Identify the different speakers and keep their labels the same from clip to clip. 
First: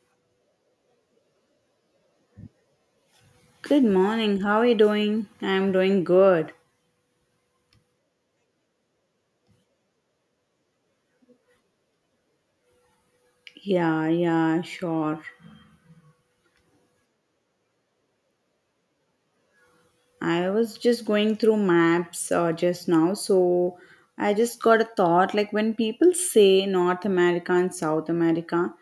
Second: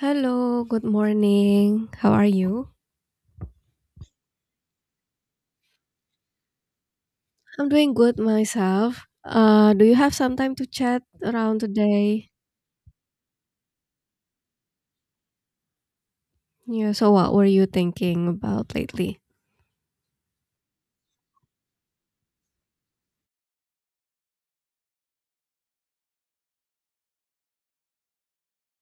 Speaker 1: Hello, good morning. How are you?
Speaker 2: Good morning. How are you doing? I'm doing good.
Speaker 1: I'm doing good myself. Do you have some time to chat around today?
Speaker 2: Yeah, yeah, sure.
Speaker 1: Yeah, so what were you thinking about lately?
Speaker 2: I was just going through maps just now, so I just got a thought like when people say North America and South America,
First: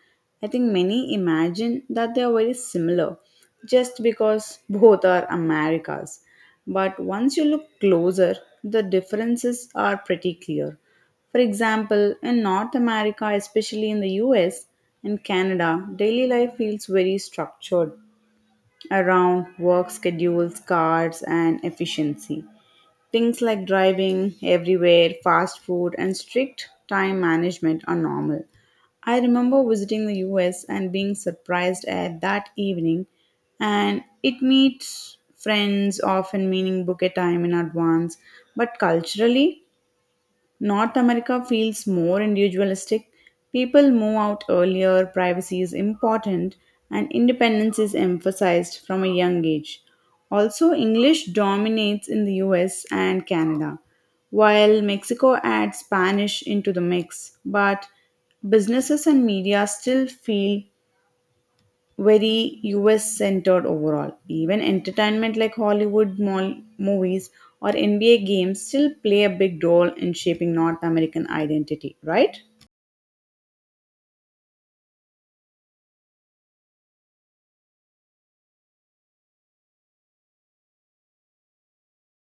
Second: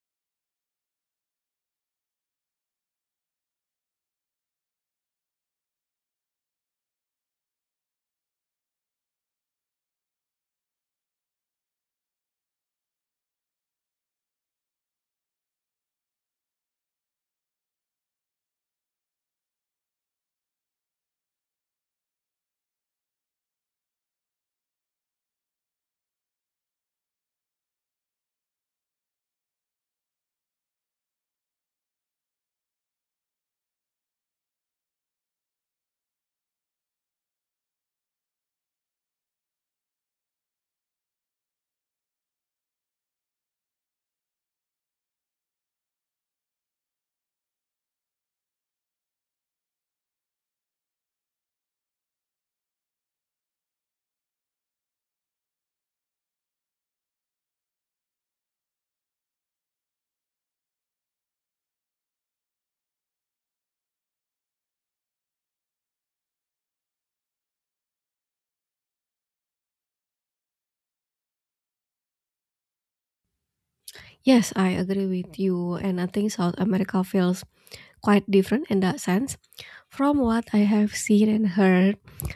Speaker 2: I think many imagine that they are very similar just because both are Americas. But once you look closer, the differences are pretty clear. For example, in North America, especially in the US and Canada, daily life feels very structured around work schedules, cars, and efficiency. Things like driving everywhere, fast food, and strict time management are normal. I remember visiting the US and being surprised at that evening, and it meets friends often meaning book a time in advance. But culturally, North America feels more individualistic. People move out earlier, privacy is important, and independence is emphasized from a young age. Also, English dominates in the US and Canada, while Mexico adds Spanish into the mix, but businesses and media still feel very US centered overall. Even entertainment like Hollywood mall movies or NBA games still play a big role in shaping North American identity, right?
Speaker 1: Yes, I agree with you, and I think South America feels quite different in that sense. From what I have seen and heard,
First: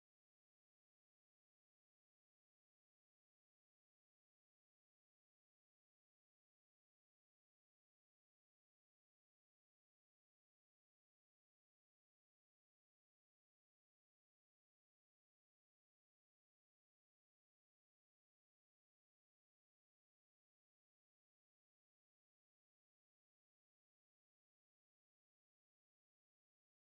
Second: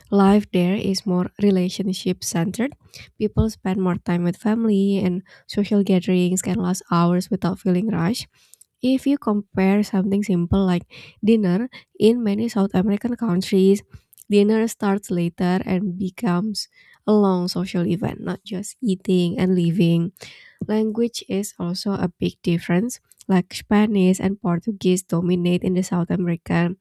Speaker 1: life there is more relationship centered. People spend more time with family, and social gatherings can last hours without feeling rushed. If you compare something simple like dinner in many South American countries, dinner starts later and becomes a long social event, not just eating and living. Language is also a big difference, like Spanish and Portuguese dominate in the South America,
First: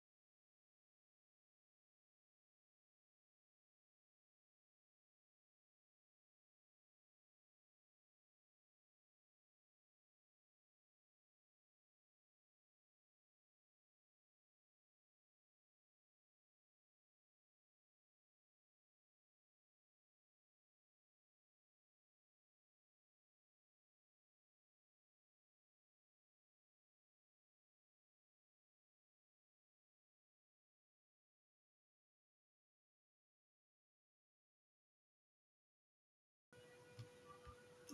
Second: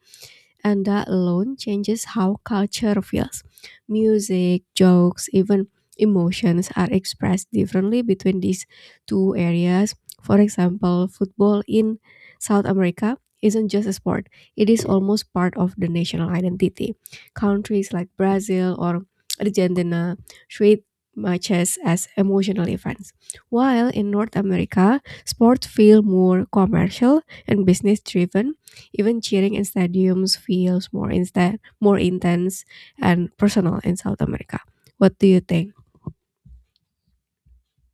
Speaker 1: and that alone changes how culture feels. Music, jokes, even emotions are expressed differently between these two areas. For example, football in South America isn't just a sport, it is almost part of the national identity. Countries like Brazil or Argentina treat matches as emotional events, while in North America, sports feel more commercial and business driven, even cheering in stadiums feels more instead more intense and personal in South America. What do you think?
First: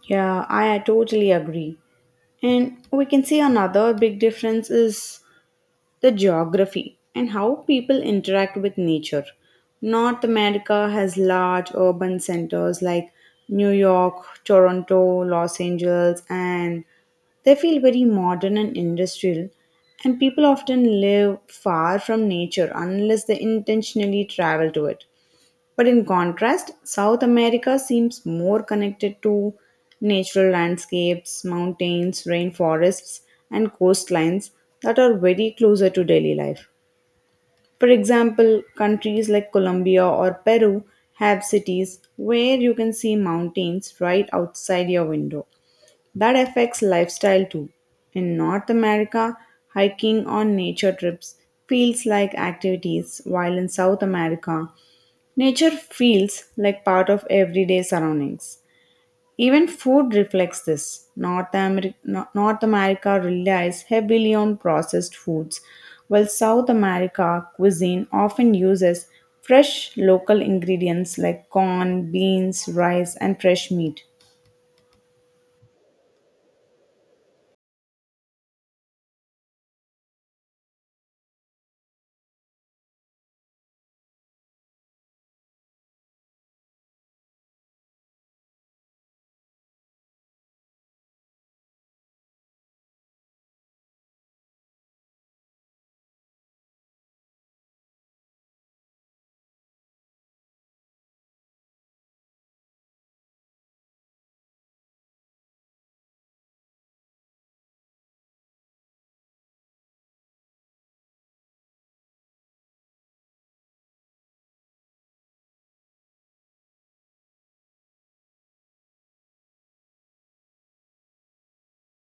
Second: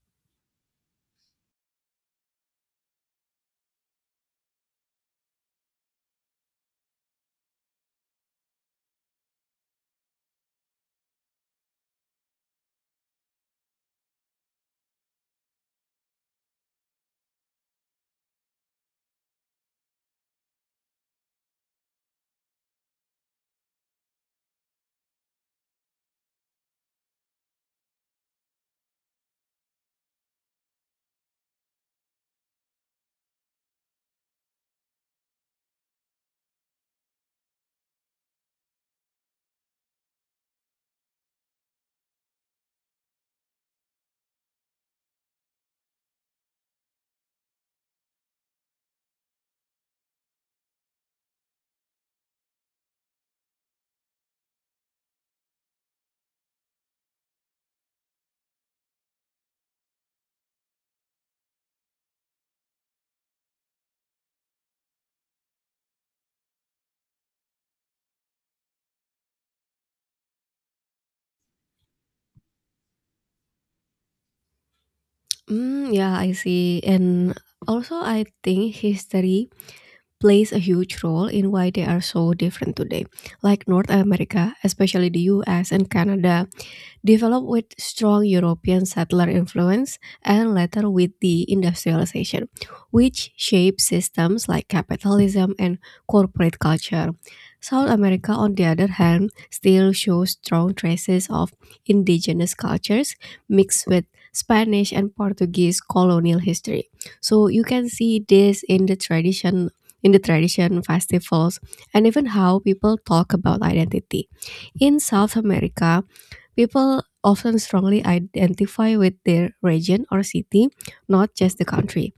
Speaker 2: Yeah, I totally agree. And we can see another big difference is the geography, and how people interact with nature. North America has large urban centers like New York, Toronto, Los Angeles, and they feel very modern and industrial. And people often live far from nature unless they intentionally travel to it. But in contrast, South America seems more connected to natural landscapes, mountains, rainforests, and coastlines that are very closer to daily life. For example, countries like Colombia or Peru have cities where you can see mountains right outside your window. That affects lifestyle too. In North America, hiking on nature trips feels like activities, while in South America, nature feels like part of everyday surroundings. Even food reflects this. North, Ameri- No- North America relies heavily on processed foods, while South America cuisine often uses fresh local ingredients like corn, beans, rice, and fresh meat.
Speaker 1: Mm, yeah, I see. And also, I think history plays a huge role in why they are so different today. Like North America, especially the US and Canada, developed with strong European settler influence and later with the industrialization, which shaped systems like capitalism and corporate culture. South America, on the other hand, still shows strong traces of indigenous cultures mixed with Spanish and Portuguese colonial history. So you can see this in the tradition festivals and even how people talk about identity. In South America, people often strongly identify with their region or city, not just the country.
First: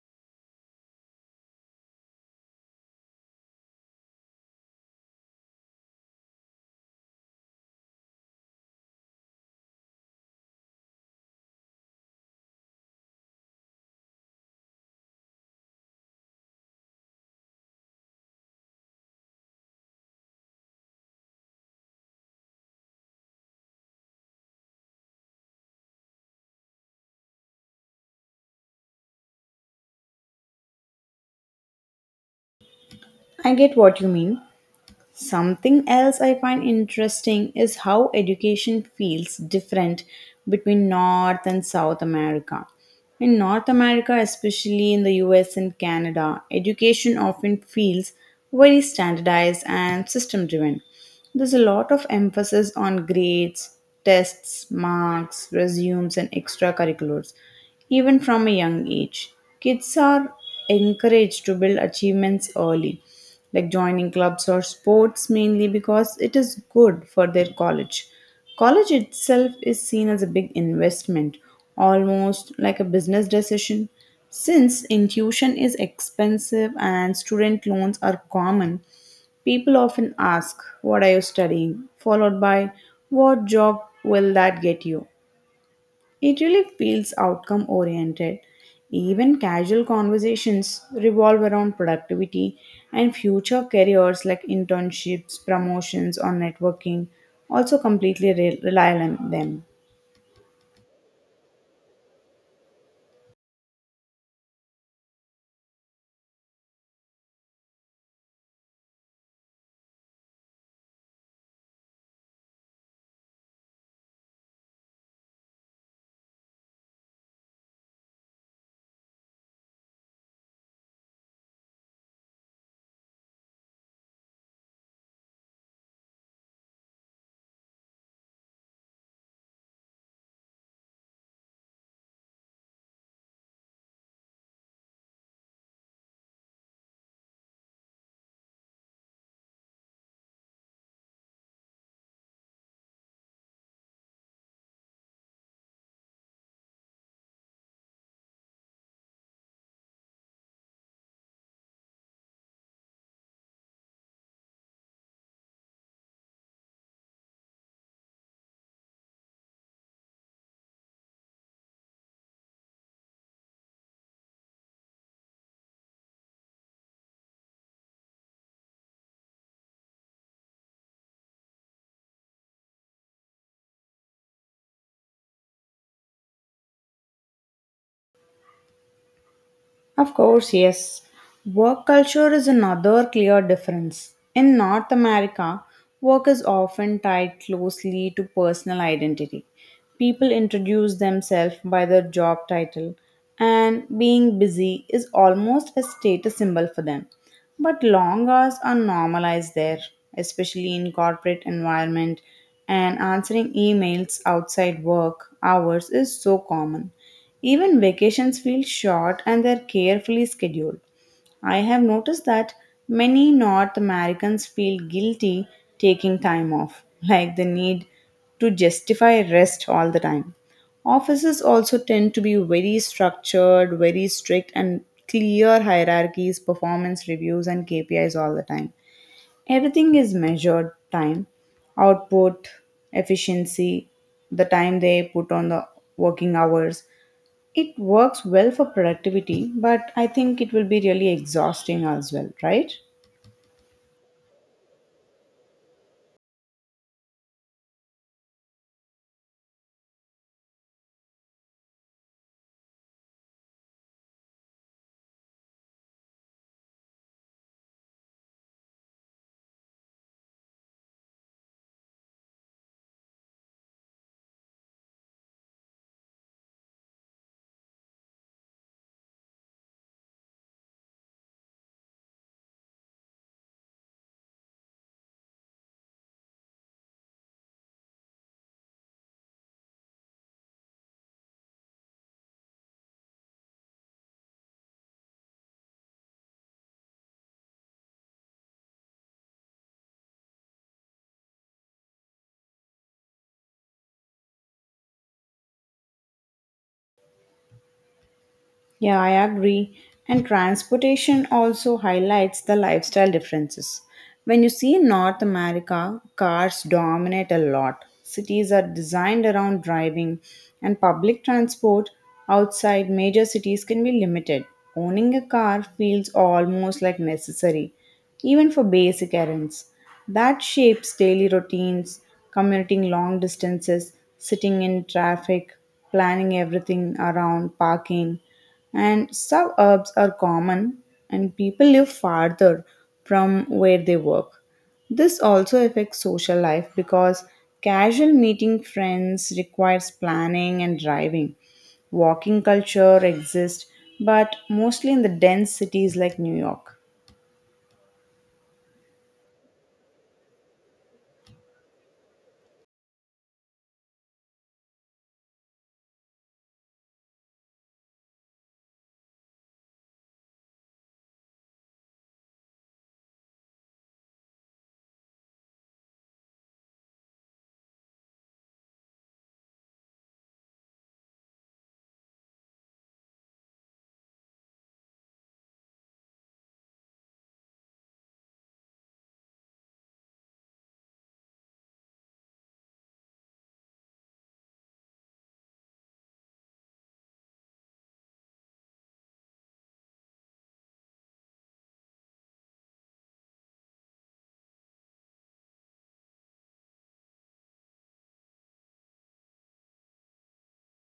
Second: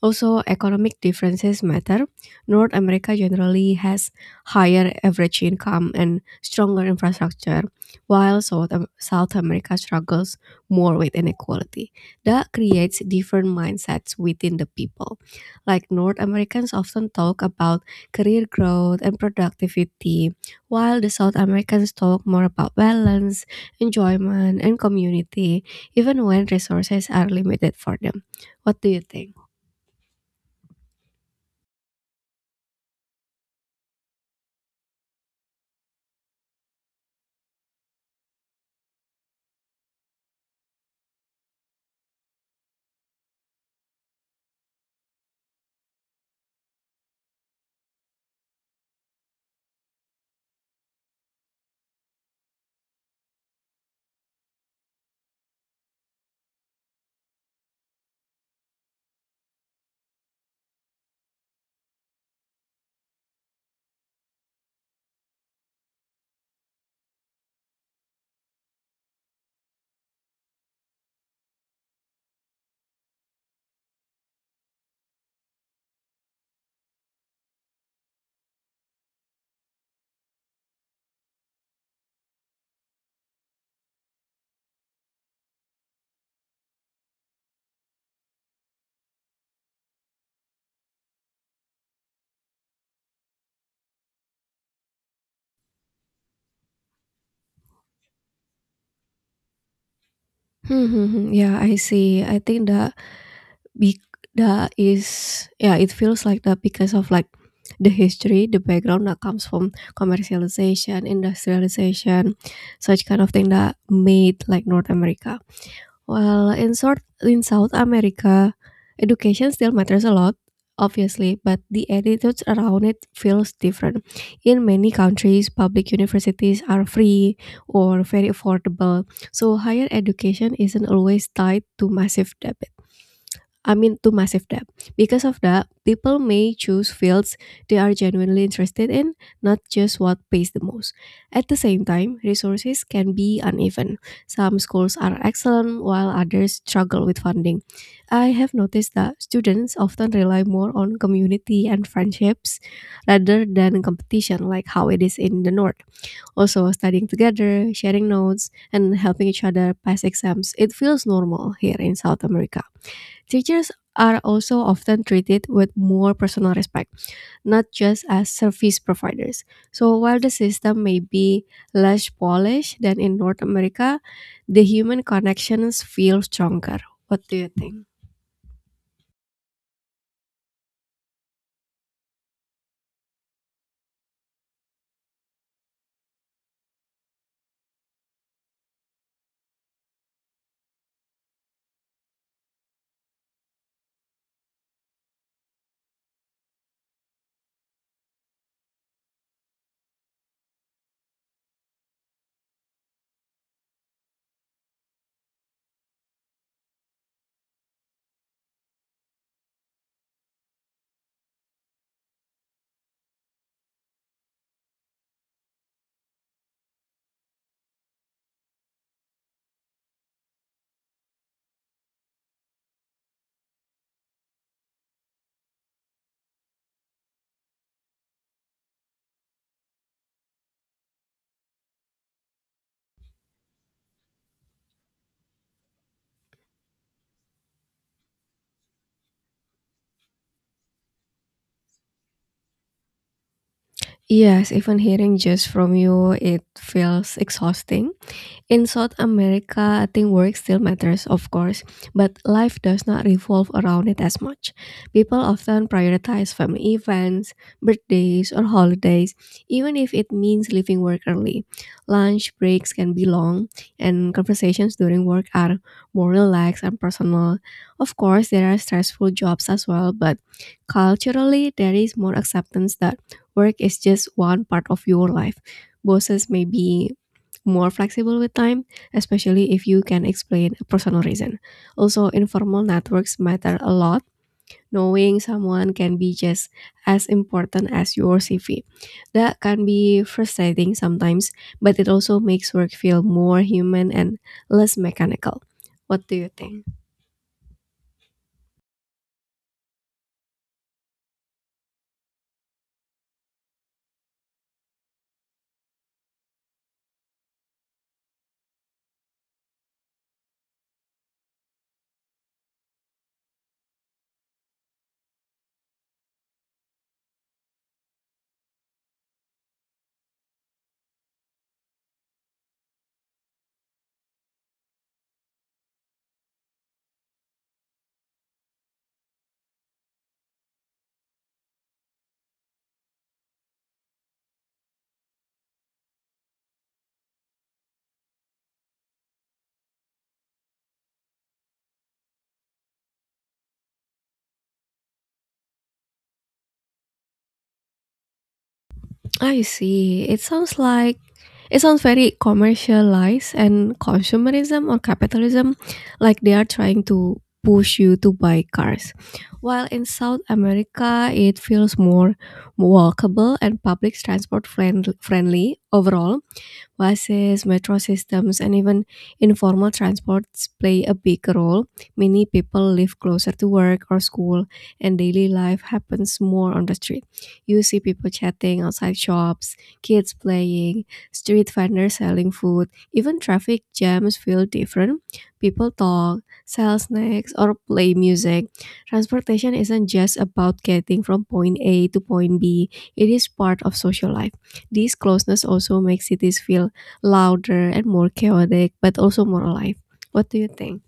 Speaker 1: Also, economic differences matter. North America generally has higher average income and stronger infrastructure, while South America struggles more with inequality. That creates different mindsets within the people. Like North Americans often talk about career growth and productivity, while the South Americans talk more about balance, enjoyment, and community, even when resources are limited for them. What do you think?
Speaker 2: I get what you mean. Something else I find interesting is how education feels different between North and South America. In North America, especially in the US and Canada, education often feels very standardized and system driven. There's a lot of emphasis on grades, tests, marks, resumes, and extracurriculars. Even from a young age, kids are encouraged to build achievements early, like joining clubs or sports mainly because it is good for their college. College itself is seen as a big investment, almost like a business decision. Since tuition is expensive and student loans are common, people often ask, "What are you studying?" followed by, "What job will that get you?" It really feels outcome oriented. Even casual conversations revolve around productivity and future careers like internships, promotions, or networking also completely rely on them.
Speaker 1: Yeah, I see. I think that bec that is, yeah, it feels like that because of, like, the history, the background that comes from commercialization, industrialization, such kind of thing that made, like, North America. Well, in short, in South America, education still matters a lot, obviously, but the attitudes around it feels different. In many countries, public universities are free or very affordable, so higher education isn't always tied to massive debt. I mean, to massive debt. Because of that, people may choose fields they are genuinely interested in, not just what pays the most. At the same time, resources can be uneven. Some schools are excellent, while others struggle with funding. I have noticed that students often rely more on community and friendships rather than competition, like how it is in the North. Also, studying together, sharing notes, and helping each other pass exams, it feels normal here in South America. Teachers are also often treated with more personal respect, not just as service providers. So while the system may be less polished than in North America, the human connections feel stronger. What do you think?
Speaker 2: Of course, yes. Work culture is another clear difference. In North America, work is often tied closely to personal identity. People introduce themselves by their job title, and being busy is almost a status symbol for them. But long hours are normalized there, especially in corporate environment, and answering emails outside work hours is so common. Even vacations feel short and they're carefully scheduled. I have noticed that many North Americans feel guilty taking time off, like they need to justify rest all the time. Offices also tend to be very structured, very strict, and clear hierarchies, performance reviews, and KPIs all the time. Everything is measured time, output, efficiency, the time they put on the working hours. It works well for productivity, but I think it will be really exhausting as well, right?
Speaker 1: Yes, even hearing just from you, it feels exhausting. In South America, I think work still matters, of course, but life does not revolve around it as much. People often prioritize family events, birthdays, or holidays, even if it means leaving work early. Lunch breaks can be long, and conversations during work are more relaxed and personal. Of course, there are stressful jobs as well, but culturally, there is more acceptance that work is just one part of your life. Bosses may be more flexible with time, especially if you can explain a personal reason. Also, informal networks matter a lot. Knowing someone can be just as important as your CV. That can be frustrating sometimes, but it also makes work feel more human and less mechanical. What do you think?
Speaker 2: Yeah, I agree. And transportation also highlights the lifestyle differences. When you see North America, cars dominate a lot. Cities are designed around driving, and public transport outside major cities can be limited. Owning a car feels almost like necessary, even for basic errands. That shapes daily routines, commuting long distances, sitting in traffic, planning everything around parking, and suburbs are common and people live farther from where they work. This also affects social life because casual meeting friends requires planning and driving. Walking culture exists, but mostly in the dense cities like New York.
Speaker 1: I see. It sounds like it sounds very commercialized and consumerism or capitalism, like they are trying to push you to buy cars. While in South America, it feels more walkable and public transport friendly overall. Buses, metro systems, and even informal transports play a big role. Many people live closer to work or school, and daily life happens more on the street. You see people chatting outside shops, kids playing, street vendors selling food, even traffic jams feel different. People talk, sell snacks, or play music. Transportation isn't just about getting from point A to point B, it is part of social life. This closeness also makes cities feel louder and more chaotic, but also more alive. What do you think?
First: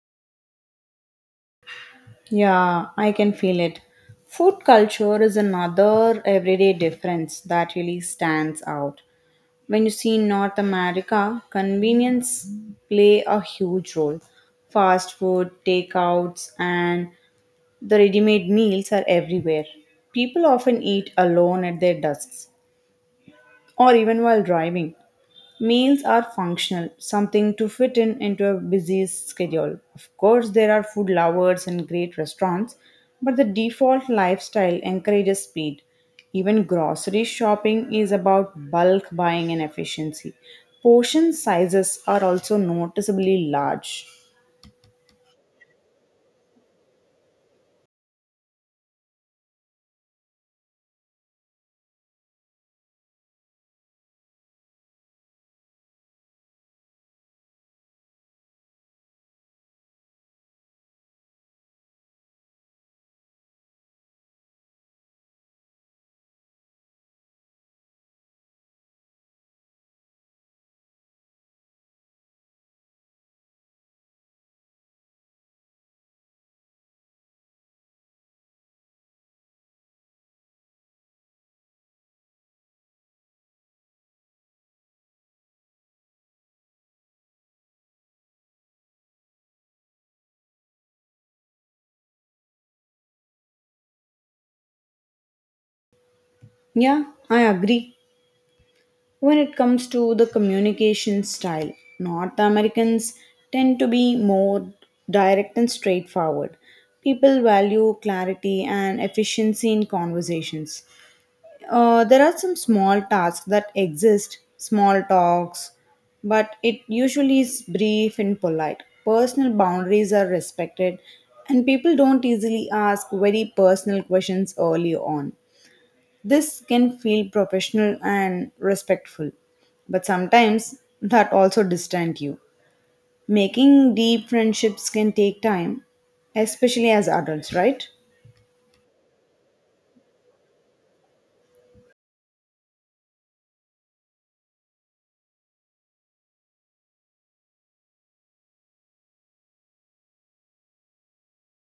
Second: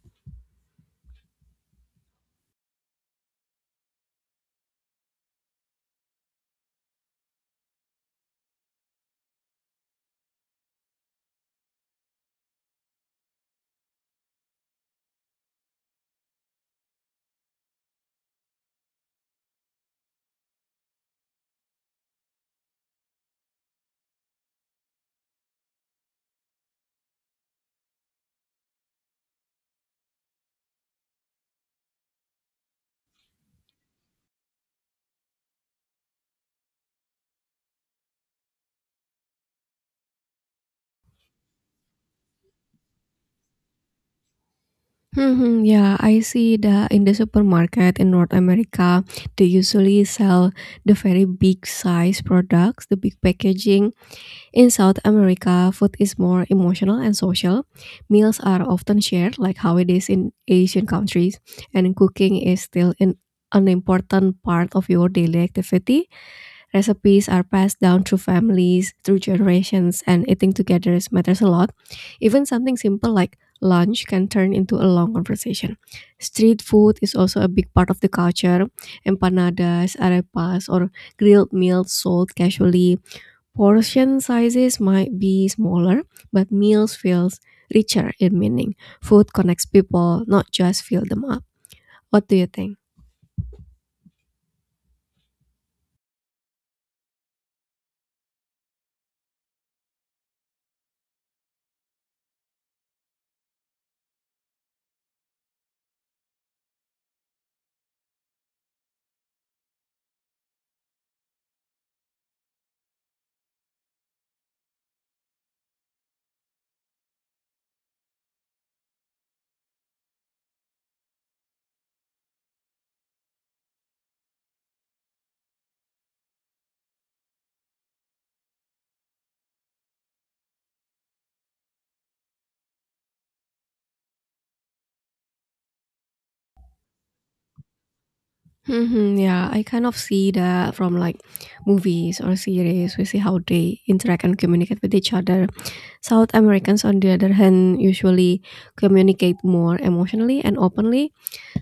Speaker 2: Yeah, I can feel it. Food culture is another everyday difference that really stands out. When you see North America, convenience play a huge role. Fast food, takeouts, and the ready made meals are everywhere. People often eat alone at their desks or even while driving. Meals are functional, something to fit in into a busy schedule. Of course, there are food lovers and great restaurants, but the default lifestyle encourages speed. Even grocery shopping is about bulk buying and efficiency. Portion sizes are also noticeably large.
Speaker 1: Hmm, yeah, I see that in the supermarket in North America, they usually sell the very big size products, the big packaging. In South America, food is more emotional and social. Meals are often shared, like how it is in Asian countries, and cooking is still an important part of your daily activity. Recipes are passed down through families, through generations, and eating together matters a lot. Even something simple like lunch can turn into a long conversation. Street food is also a big part of the culture. Empanadas, arepas, or grilled meals sold casually. Portion sizes might be smaller, but meals feels richer in meaning. Food connects people, not just fill them up. What do you think?
Speaker 2: Yeah, I agree. When it comes to the communication style, North Americans tend to be more direct and straightforward. People value clarity and efficiency in conversations. There are some small tasks that exist, small talks, but it usually is brief and polite. Personal boundaries are respected, and people don't easily ask very personal questions early on. This can feel professional and respectful, but sometimes that also distant you. Making deep friendships can take time, especially as adults, right?
Speaker 1: Mhm, yeah, I kind of see that from like movies or series. We see how they interact and communicate with each other. South Americans, on the other hand, usually communicate more emotionally and openly.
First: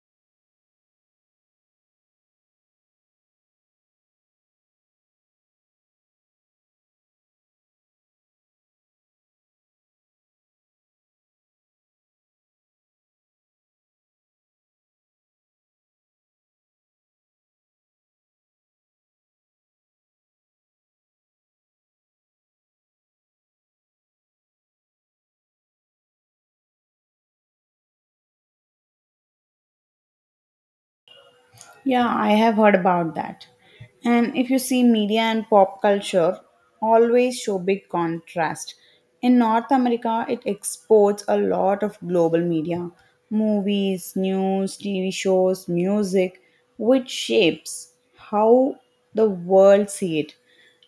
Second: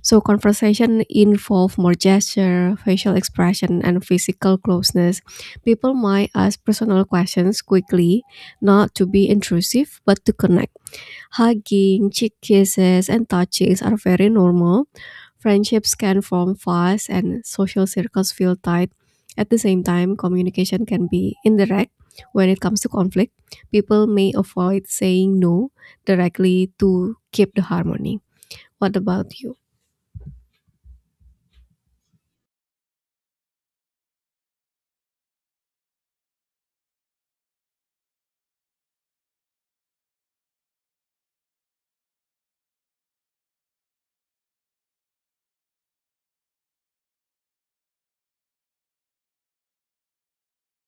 Speaker 1: So conversation involve more gesture, facial expression, and physical closeness. People might ask personal questions quickly, not to be intrusive, but to connect. Hugging, cheek kisses, and touchings are very normal. Friendships can form fast and social circles feel tight. At the same time, communication can be indirect when it comes to conflict. People may avoid saying no directly to keep the harmony. What about you?
Speaker 2: Yeah, I have heard about that. And if you see media and pop culture always show big contrast. In North America, it exports a lot of global media, movies, news, TV shows, music, which shapes how the world see it.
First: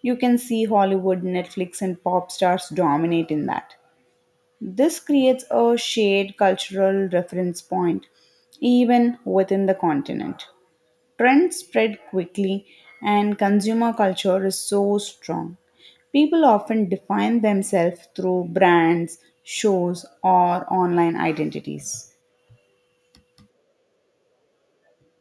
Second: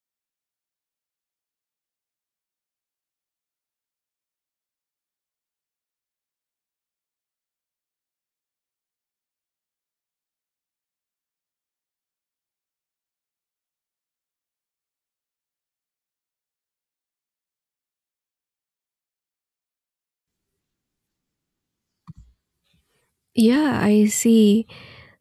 Speaker 2: You can see Hollywood, Netflix and pop stars dominate in that. This creates a shared cultural reference point even within the continent. Trends spread quickly, and consumer culture is so strong. People often define themselves through brands, shows, or online identities.
Speaker 1: Yeah, I see.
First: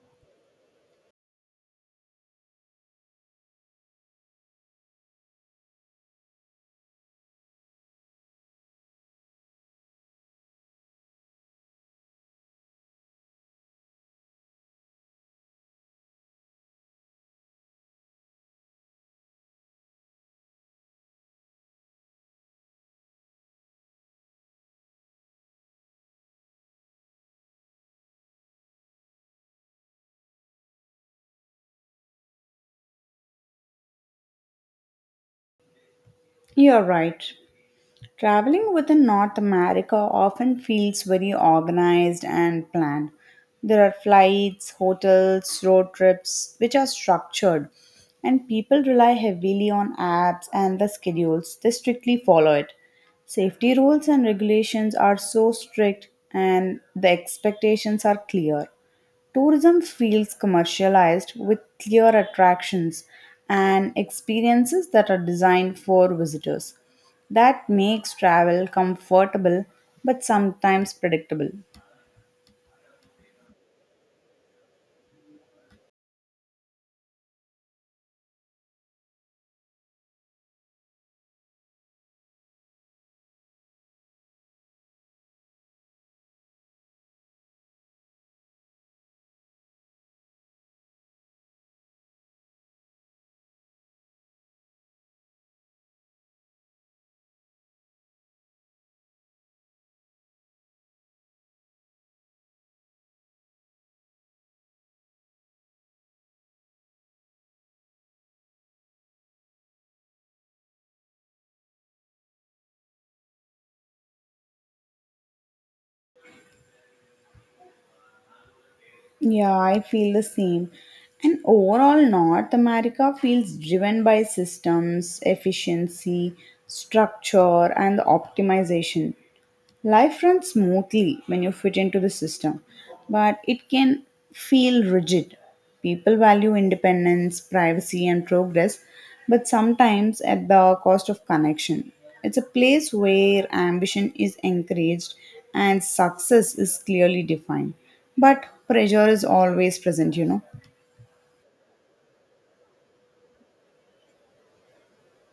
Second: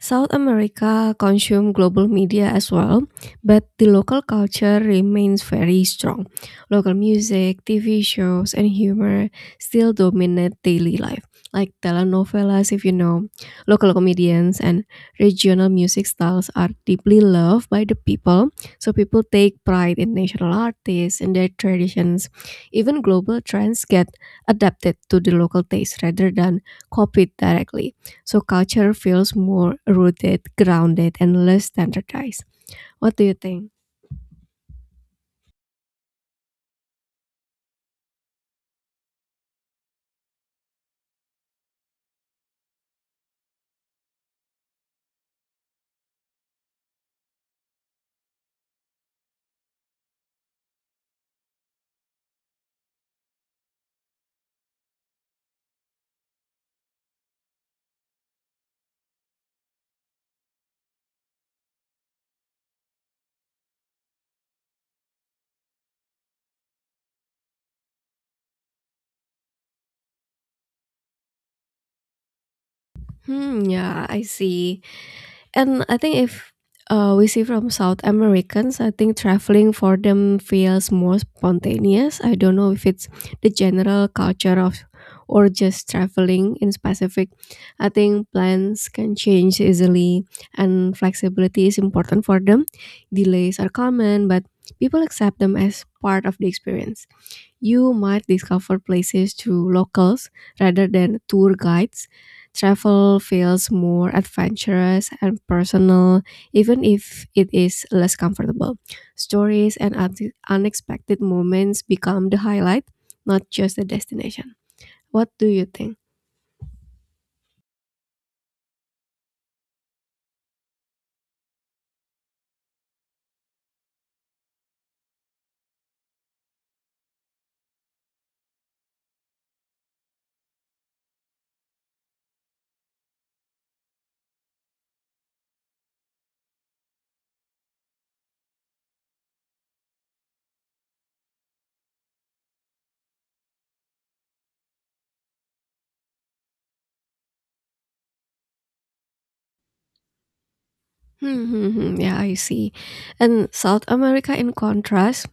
Speaker 1: South America consume global media as well, but the local culture remains very strong. Local music, TV shows, and humor still dominate daily life, like telenovelas, if you know. Local comedians and regional music styles are deeply loved by the people, so people take pride in national artists and their traditions. Even global trends get adapted to the local taste rather than copied directly. So culture feels more rooted, grounded, and less standardized. What do you think?
Speaker 2: You're right. Traveling within North America often feels very organized and planned. There are flights, hotels, road trips, which are structured, and people rely heavily on apps and the schedules. They strictly follow it. Safety rules and regulations are so strict, and the expectations are clear. Tourism feels commercialized with clear attractions and experiences that are designed for visitors. That makes travel comfortable but sometimes predictable.
Speaker 1: Hmm, yeah, I see. And I think if, we see from South Americans, I think traveling for them feels more spontaneous. I don't know if it's the general culture of or just traveling in specific. I think plans can change easily and flexibility is important for them. Delays are common, but people accept them as part of the experience. You might discover places through locals rather than tour guides. Travel feels more adventurous and personal, even if it is less comfortable. Stories and unexpected moments become the highlight, not just the destination. What do you think?
Speaker 2: Yeah, I feel the same. And overall, North America feels driven by systems, efficiency, structure, and optimization. Life runs smoothly when you fit into the system, but it can feel rigid. People value independence, privacy, and progress, but sometimes at the cost of connection. It's a place where ambition is encouraged and success is clearly defined, but pressure is always present, you know.
Speaker 1: Hmm. Yeah, I see. And South America, in contrast,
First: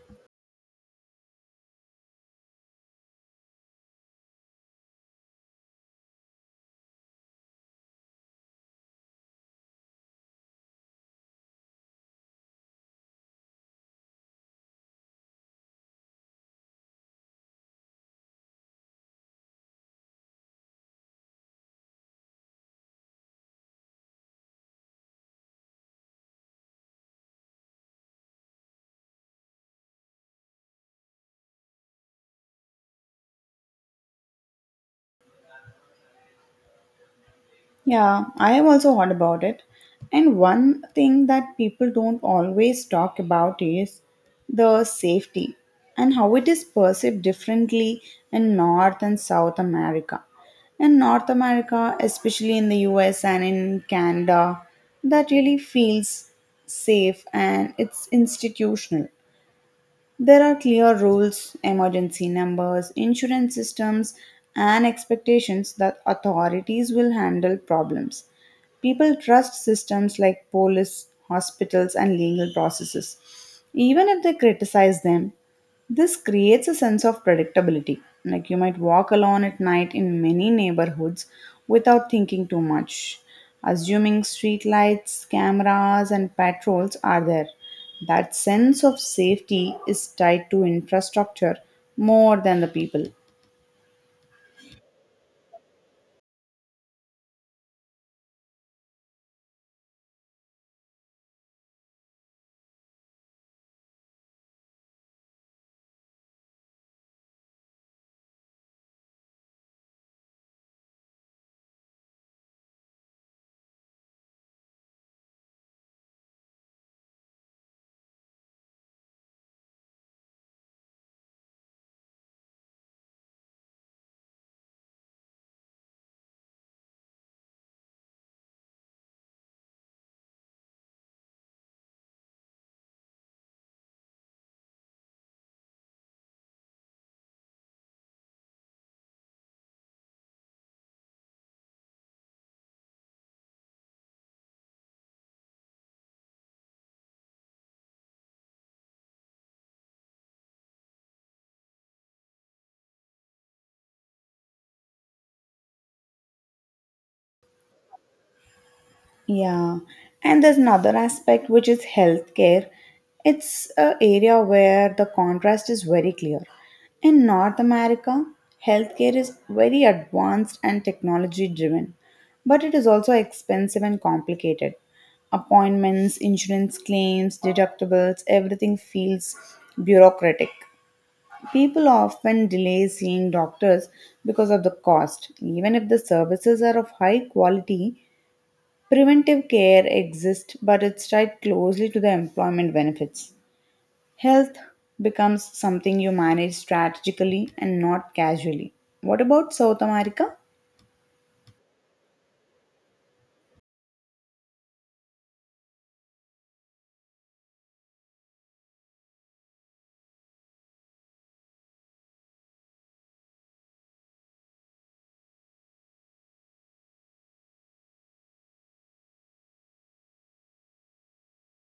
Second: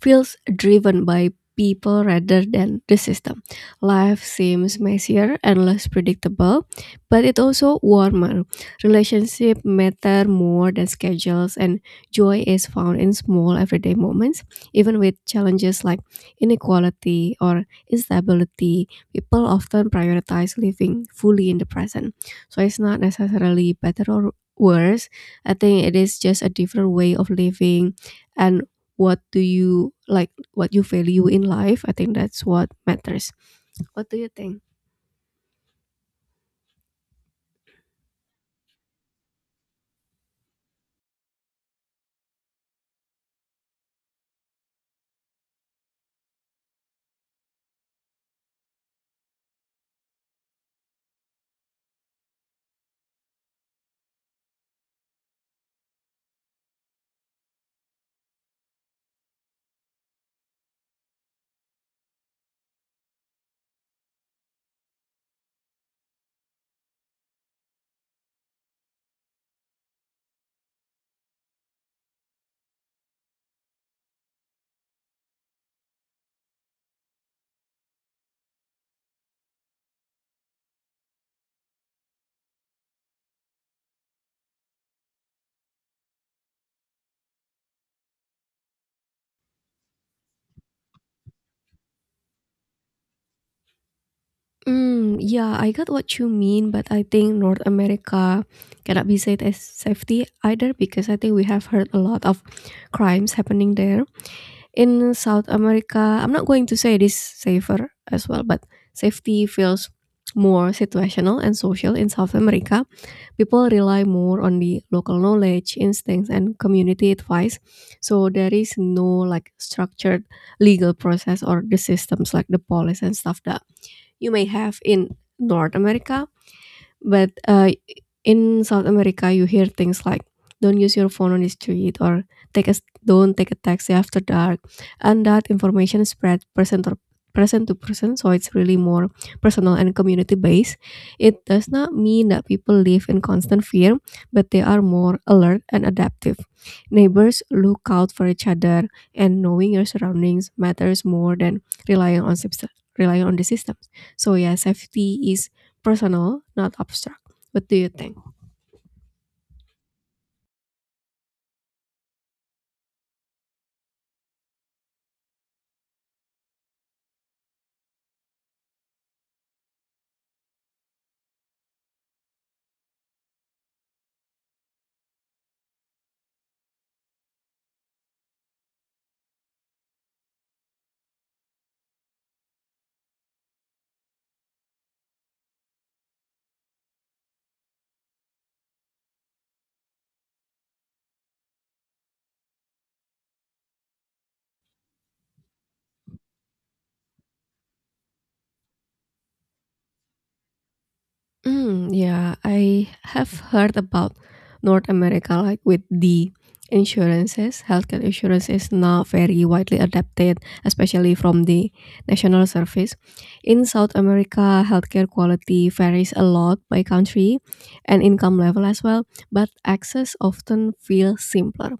Speaker 1: feels driven by people rather than the system. Life seems messier and less predictable, but it also warmer. Relationship matter more than schedules, and joy is found in small everyday moments. Even with challenges like inequality or instability, people often prioritize living fully in the present. So it's not necessarily better or worse. I think it is just a different way of living, and what do you like, what you value in life. I think that's what matters. What do you think?
Speaker 2: Yeah, I have also heard about it. And one thing that people don't always talk about is the safety and how it is perceived differently in North and South America. In North America, especially in the US and in Canada, that really feels safe and it's institutional. There are clear rules, emergency numbers, insurance systems, and expectations that authorities will handle problems. People trust systems like police, hospitals, and legal processes, even if they criticize them. This creates a sense of predictability. Like you might walk alone at night in many neighborhoods without thinking too much, assuming street lights, cameras, and patrols are there. That sense of safety is tied to infrastructure more than the people.
Speaker 1: Mm, yeah, I got what you mean, but I think North America cannot be said as safety either because I think we have heard a lot of crimes happening there. In South America, I'm not going to say it is safer as well, but safety feels more situational and social in South America. People rely more on the local knowledge, instincts, and community advice. So there is no like structured legal process or the systems like the police and stuff that you may have in North America, but in South America, you hear things like "Don't use your phone on the street" or "Take a, don't take a taxi after dark," and that information spread person to person. So it's really more personal and community based. It does not mean that people live in constant fear, but they are more alert and adaptive. Neighbors look out for each other, and knowing your surroundings matters more than relying on the systems. So yeah, safety is personal, not abstract. What do you think?
Speaker 2: Yeah, and there's another aspect which is healthcare. It's an area where the contrast is very clear. In North America, healthcare is very advanced and technology driven, but it is also expensive and complicated. Appointments, insurance claims, deductibles, everything feels bureaucratic. People often delay seeing doctors because of the cost. Even if the services are of high quality, preventive care exists, but it's tied closely to the employment benefits. Health becomes something you manage strategically and not casually. What about South America?
Speaker 1: Mm, yeah, I have heard about North America, like with the insurances. Healthcare insurance is now very widely adapted, especially from the national service. In South America, healthcare quality varies a lot by country and income level as well, but access often feels simpler.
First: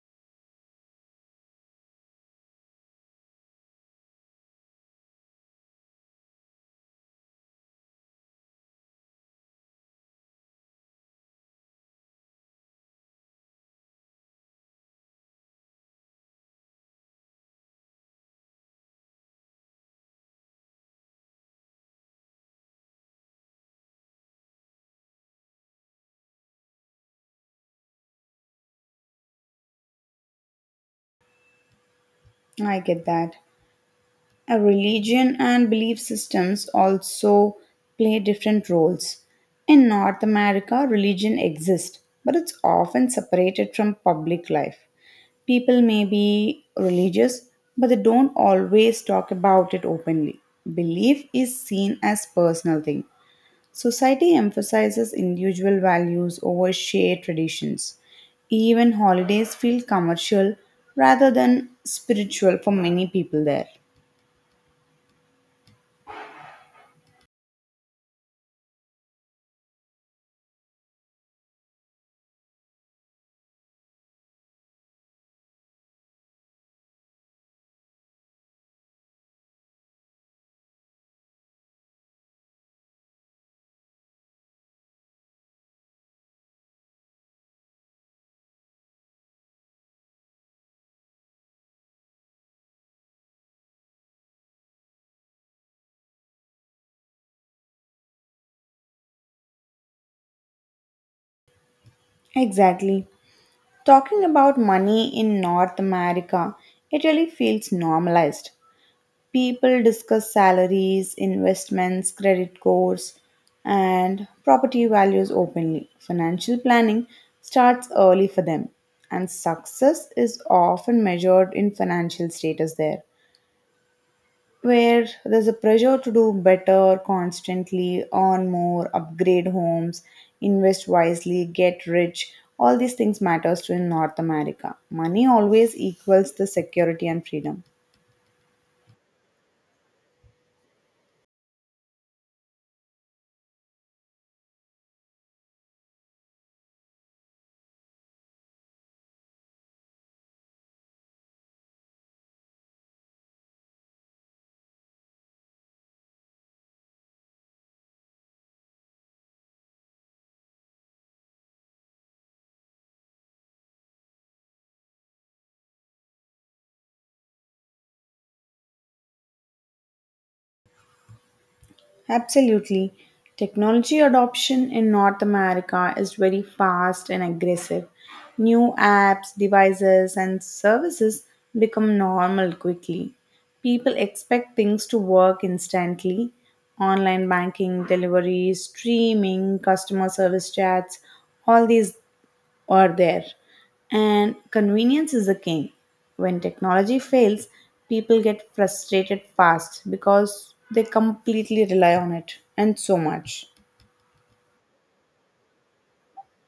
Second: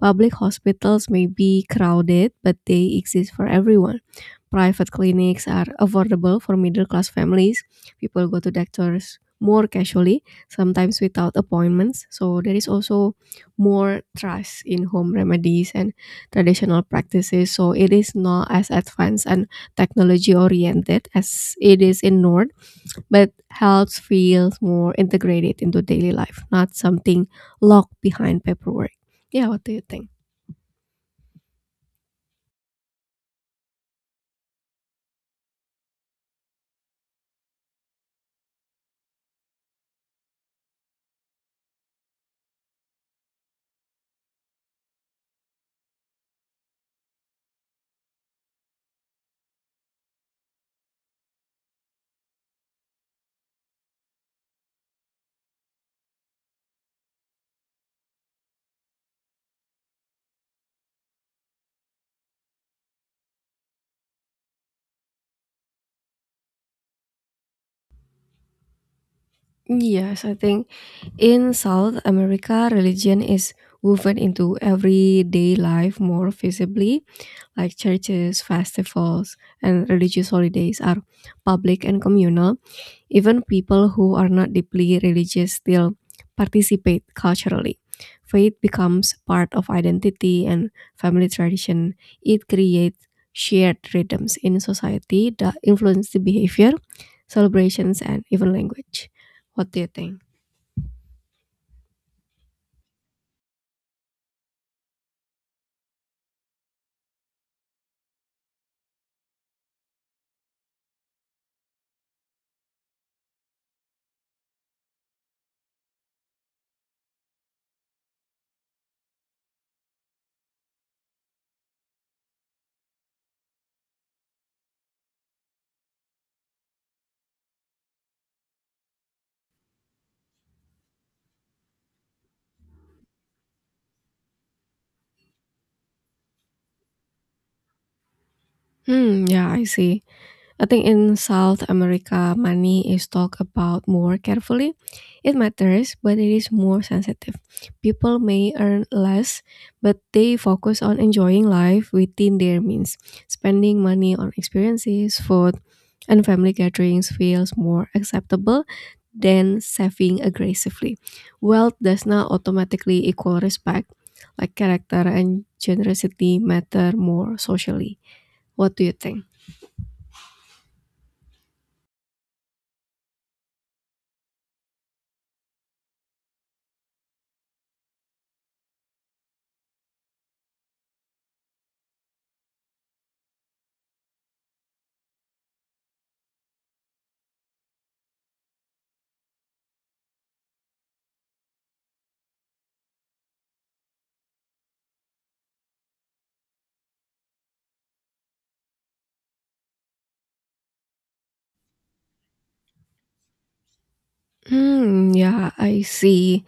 Speaker 1: Public hospitals may be crowded, but they exist for everyone. Private clinics are affordable for middle class families. People go to doctors more casually, sometimes without appointments. So there is also more trust in home remedies and traditional practices. So it is not as advanced and technology oriented as it is in Nord, but health feels more integrated into daily life, not something locked behind paperwork. Yeah, what do you think?
Speaker 2: I get that. Religion and belief systems also play different roles. In North America, religion exists, but it's often separated from public life. People may be religious, but they don't always talk about it openly. Belief is seen as personal thing. Society emphasizes individual values over shared traditions. Even holidays feel commercial rather than spiritual for many people there.
Speaker 1: Yes, I think in South America, religion is woven into everyday life more visibly, like churches, festivals, and religious holidays are public and communal. Even people who are not deeply religious still participate culturally. Faith becomes part of identity and family tradition. It creates shared rhythms in society that influence the behavior, celebrations, and even language. What do you think?
Speaker 2: Exactly. Talking about money in North America, it really feels normalized. People discuss salaries, investments, credit scores, and property values openly. Financial planning starts early for them, and success is often measured in financial status there where there's a pressure to do better constantly, earn more, upgrade homes, invest wisely, get rich. All these things matters to in North America. Money always equals the security and freedom.
Speaker 1: Hmm, yeah, I see. I think in South America, money is talked about more carefully. It matters, but it is more sensitive. People may earn less, but they focus on enjoying life within their means. Spending money on experiences, food, and family gatherings feels more acceptable than saving aggressively. Wealth does not automatically equal respect, like character and generosity matter more socially. What do you think?
Speaker 2: Absolutely. Technology adoption in North America is very fast and aggressive. New apps, devices, and services become normal quickly. People expect things to work instantly. Online banking, deliveries, streaming, customer service chats, all these or there. And convenience is the king. When technology fails, people get frustrated fast because they completely rely on it and so much.
Speaker 1: Hmm, yeah, I see.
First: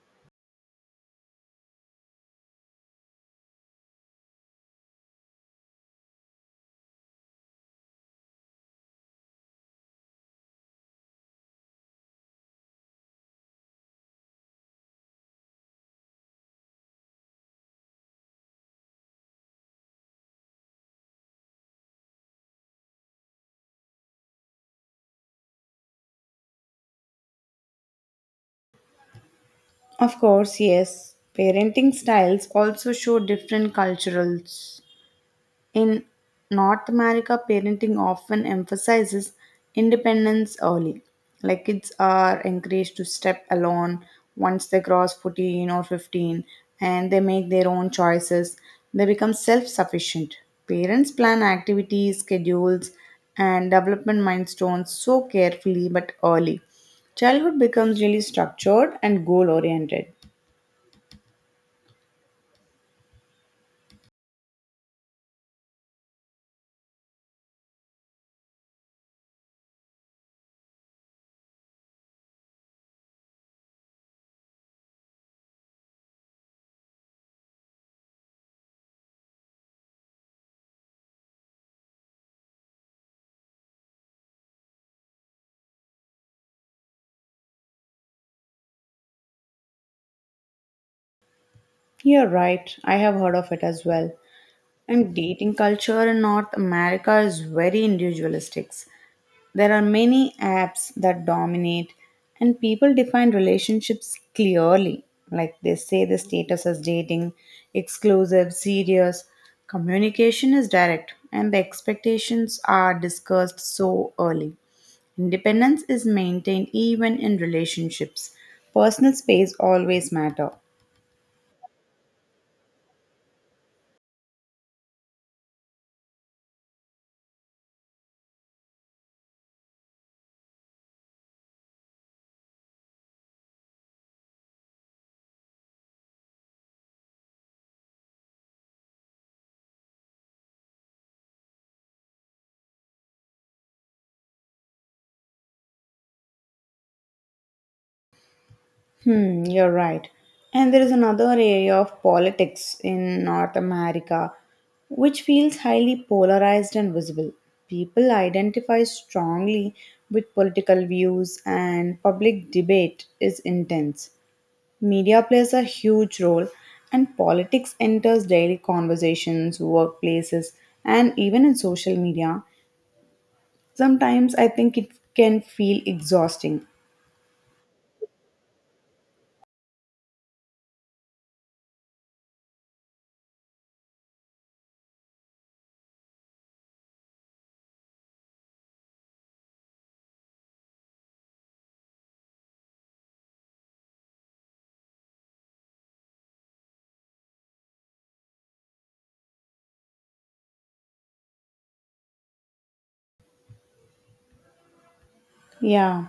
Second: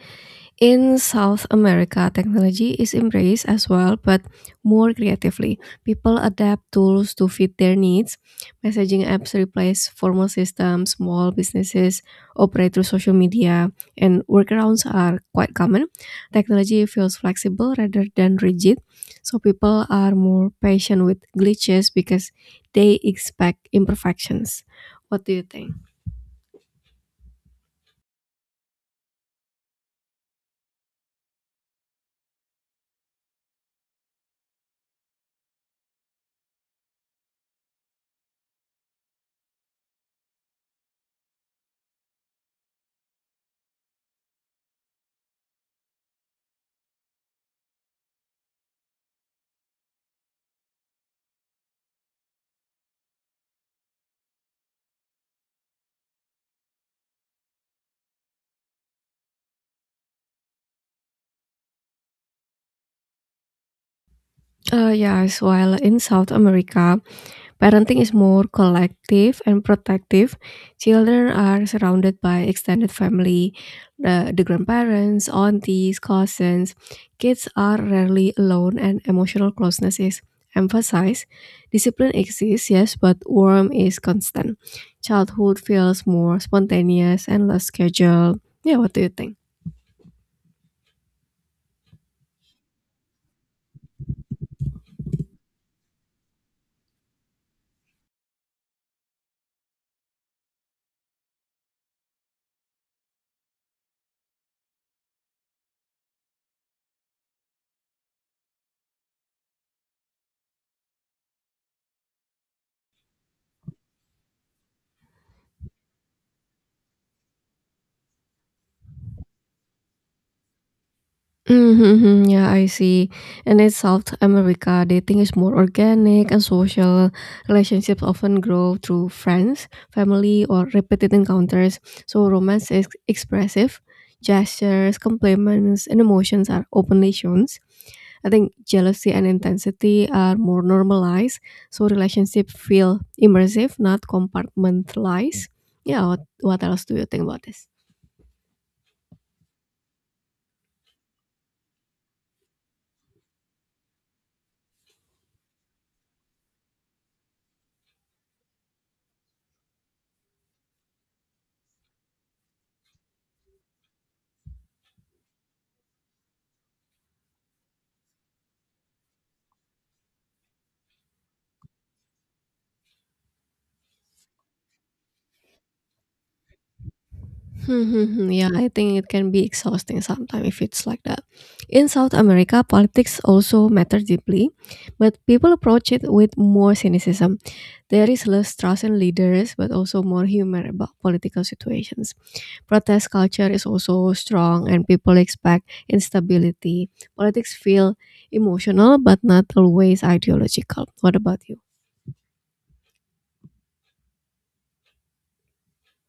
Speaker 1: In South America, technology is embraced as well, but more creatively. People adapt tools to fit their needs. Messaging apps replace formal systems, small businesses operate through social media, and workarounds are quite common. Technology feels flexible rather than rigid, so people are more patient with glitches because they expect imperfections. What do you think?
Speaker 2: Of course, yes, parenting styles also show different culturals. In North America, parenting often emphasizes independence early. Like kids are encouraged to step alone once they cross 14 or 15 and they make their own choices. They become self sufficient. Parents plan activities, schedules, and development milestones so carefully but early. Childhood becomes really structured and goal oriented.
Speaker 1: Yes, while in South America, parenting is more collective and protective. Children are surrounded by extended family, the grandparents, aunties, cousins. Kids are rarely alone, and emotional closeness is emphasized. Discipline exists, yes, but warmth is constant. Childhood feels more spontaneous and less scheduled. Yeah, what do you think?
Speaker 2: You're right, I have heard of it as well. And dating culture in North America is very individualistic. There are many apps that dominate, and people define relationships clearly. Like they say the status as dating, exclusive, serious. Communication is direct, and the expectations are discussed so early. Independence is maintained even in relationships. Personal space always matter.
Speaker 1: Mhm, yeah, I see. And in South America, dating is more organic and social. Relationships often grow through friends, family, or repeated encounters. So romance is expressive. Gestures, compliments, and emotions are openly shown. I think jealousy and intensity are more normalized, so relationships feel immersive, not compartmentalized. Yeah, what else do you think about this?
Speaker 2: Hmm, you're right. And there is another area of politics in North America which feels highly polarized and visible. People identify strongly with political views, and public debate is intense. Media plays a huge role, and politics enters daily conversations, workplaces, and even in social media. Sometimes I think it can feel exhausting.
Speaker 1: Mhm, yeah, I think it can be exhausting sometimes if it's like that. In South America, politics also matter deeply, but people approach it with more cynicism. There is less trust in leaders, but also more humor about political situations. Protest culture is also strong, and people expect instability. Politics feel emotional, but not always ideological. What about you?
Speaker 2: Yeah.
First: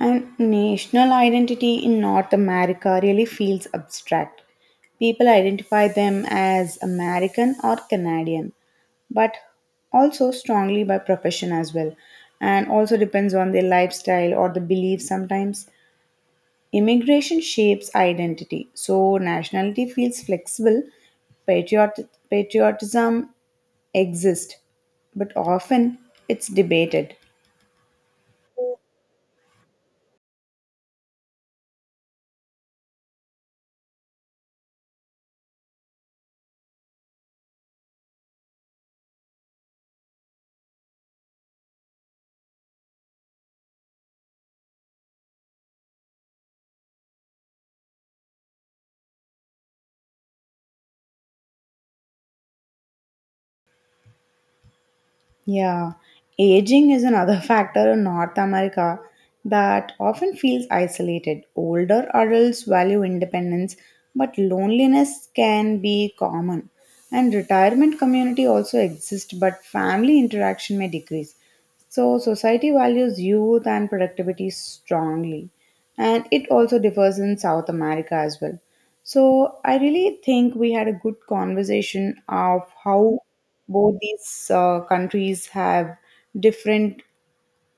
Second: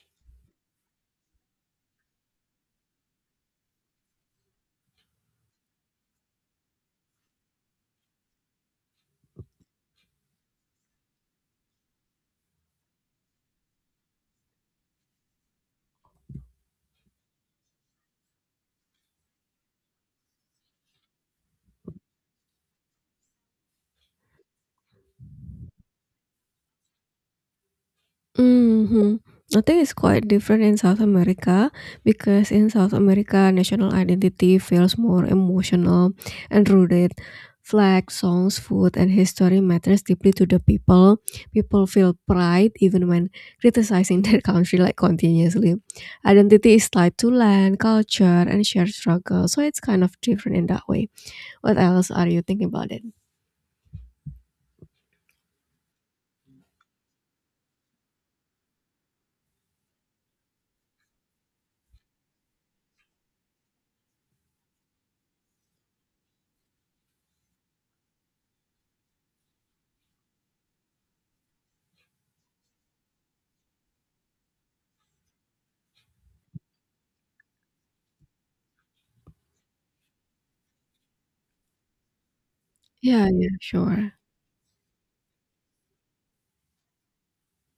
Speaker 2: And national identity in North America really feels abstract. People identify them as American or Canadian, but also strongly by profession as well, and also depends on their lifestyle or the beliefs sometimes. Immigration shapes identity, so nationality feels flexible. Patriotism exists, but often it's debated.
Speaker 1: Mhm. I think it's quite different in South America because in South America, national identity feels more emotional and rooted. Flags, songs, food, and history matters deeply to the people. People feel pride even when criticizing their country like continuously. Identity is tied to land, culture, and shared struggle, so it's kind of different in that way. What else are you thinking about it?
Speaker 2: Yeah, aging is another factor in North America that often feels isolated. Older adults value independence, but loneliness can be common. And retirement community also exist, but family interaction may decrease. So, society values youth and productivity strongly, and it also differs in South America as well. So, I really think we had a good conversation of how
Speaker 1: Yeah, yeah,
Speaker 2: both
Speaker 1: sure.
Speaker 2: these countries have different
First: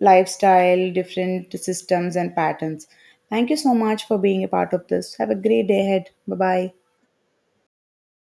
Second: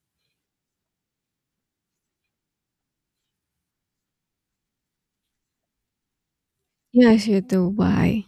Speaker 2: lifestyle, different systems, and patterns. Thank you so much for being a part of this. Have a great day ahead. Bye bye.
Speaker 1: Yes, you too. Bye.